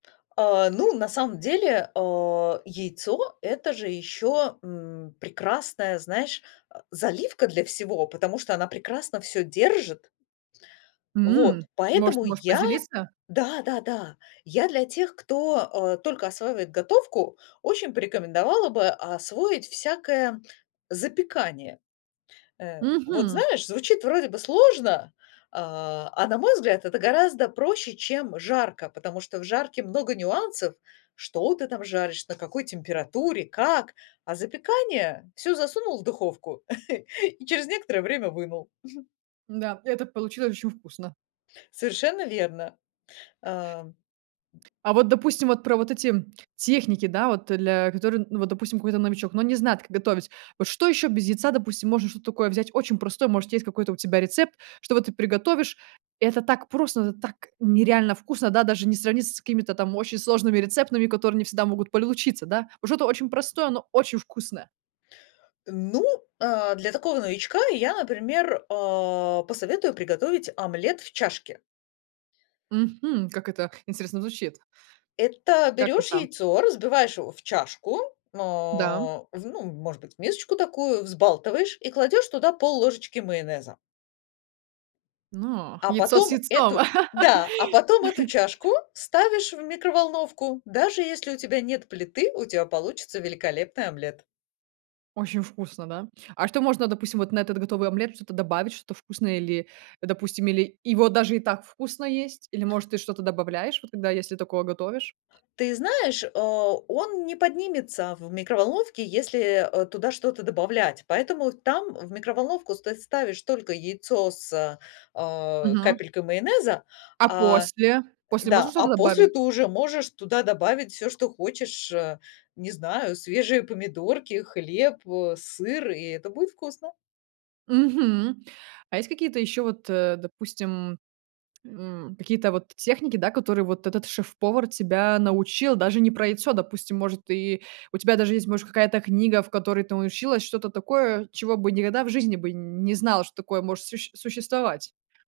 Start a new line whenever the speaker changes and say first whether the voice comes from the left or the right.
left: А, ну, на самом деле, э, яйцо- это же ещё, м, прекрасная, знаешь, а, заливка для всего, потому что она прекрасно всё держит.
right: М
left: Вот
right: может,
left: поэтому
right: можешь
left: я
right: поделиться?
left: да-да-да, я для тех, кто, э, только осваивает готовку, очень порекомендовала бы освоить всякое, м, запекание. Э, вот
right: Мгм.
left: знаешь, звучит вроде бы сложно, а а на мой взгляд, это гораздо проще, чем жарка, потому что в жарке много нюансов: что ты там жаришь, на какой температуре, как. А запекание- всё засунул в духовку и через некоторое время вынул.
right: Н-да, это получилось очень вкусно.
left: Совершенно верно, ам.
right: А вот, допустим, вот про вот эти, м, техники, да, вот, э, для которые н ну, вот, допустим, какой-то новичок, но он не знает, как готовить. Вот что ещё без яйца, допустим, можно что-то такое взять очень простое, может, есть какой-то у тебя рецепт, чтоб вот ты приготовишь, это так просто, это так нереально вкусно, да, даже не сравнится с какими-то там очень сложными рецептами, которые не всегда могут получиться, да? Уже то очень простое, но очень вкусное.
left: Э, ну, а, для такого новичка я, например, а, посоветую приготовить омлет в чашке.
right: Мгм, как это интересно звучит.
left: Это
right: Как
left: берешь
right: это?
left: яйцо, разбиваешь его в чашку, мэ,
right: Да, м.
left: в ну, может быть, в мисочку такую, взбалтываешь и кладешь туда пол-ложечки майонеза.
right: Но
left: А
right: яйцо с
left: потом эту
right: яйцом?
left: и, да, а потом эту чашку ставишь в микроволновку. Даже если у тебя нет плиты, у тя получится великолепный омлет.
right: Очень вкусно, да? А что можно, допустим, вот на этот готовый омлет что-то добавить, что-то вкусное или, э, допустим, или его даже и так вкусно есть, или, может, ты что-то добавляешь, вот когда, если такое готовишь?
left: Ты знаешь, э, он не поднимется в микроволновке, если, э, туда что-то добавлять, поэтому там в микроволновку стать ставишь только яйцо с, э,
right: Мгм.
left: капелькой майонеза,
right: А
left: а, э,
right: после? После
left: да,
right: можно
left: а
right: что-то
left: после
right: добавить?
left: ты уже можешь туда добавить всё, что хочешь. Э, не знаю, свежие помидорки, хлеб, э, сыр, и это будет вкусно.
right: Мгм. А есть какие-то ещё вот, э, допустим, м, какие-то вот техники, да, которые вот этот шеф-повар тебя научил, даже не про яйцо, допустим, может, и у тебя даже есть, может, какая-то книга, в которой ты научилась что-то такое, чего бы никогда в жизни бы не знала, что такое может сущь существовать.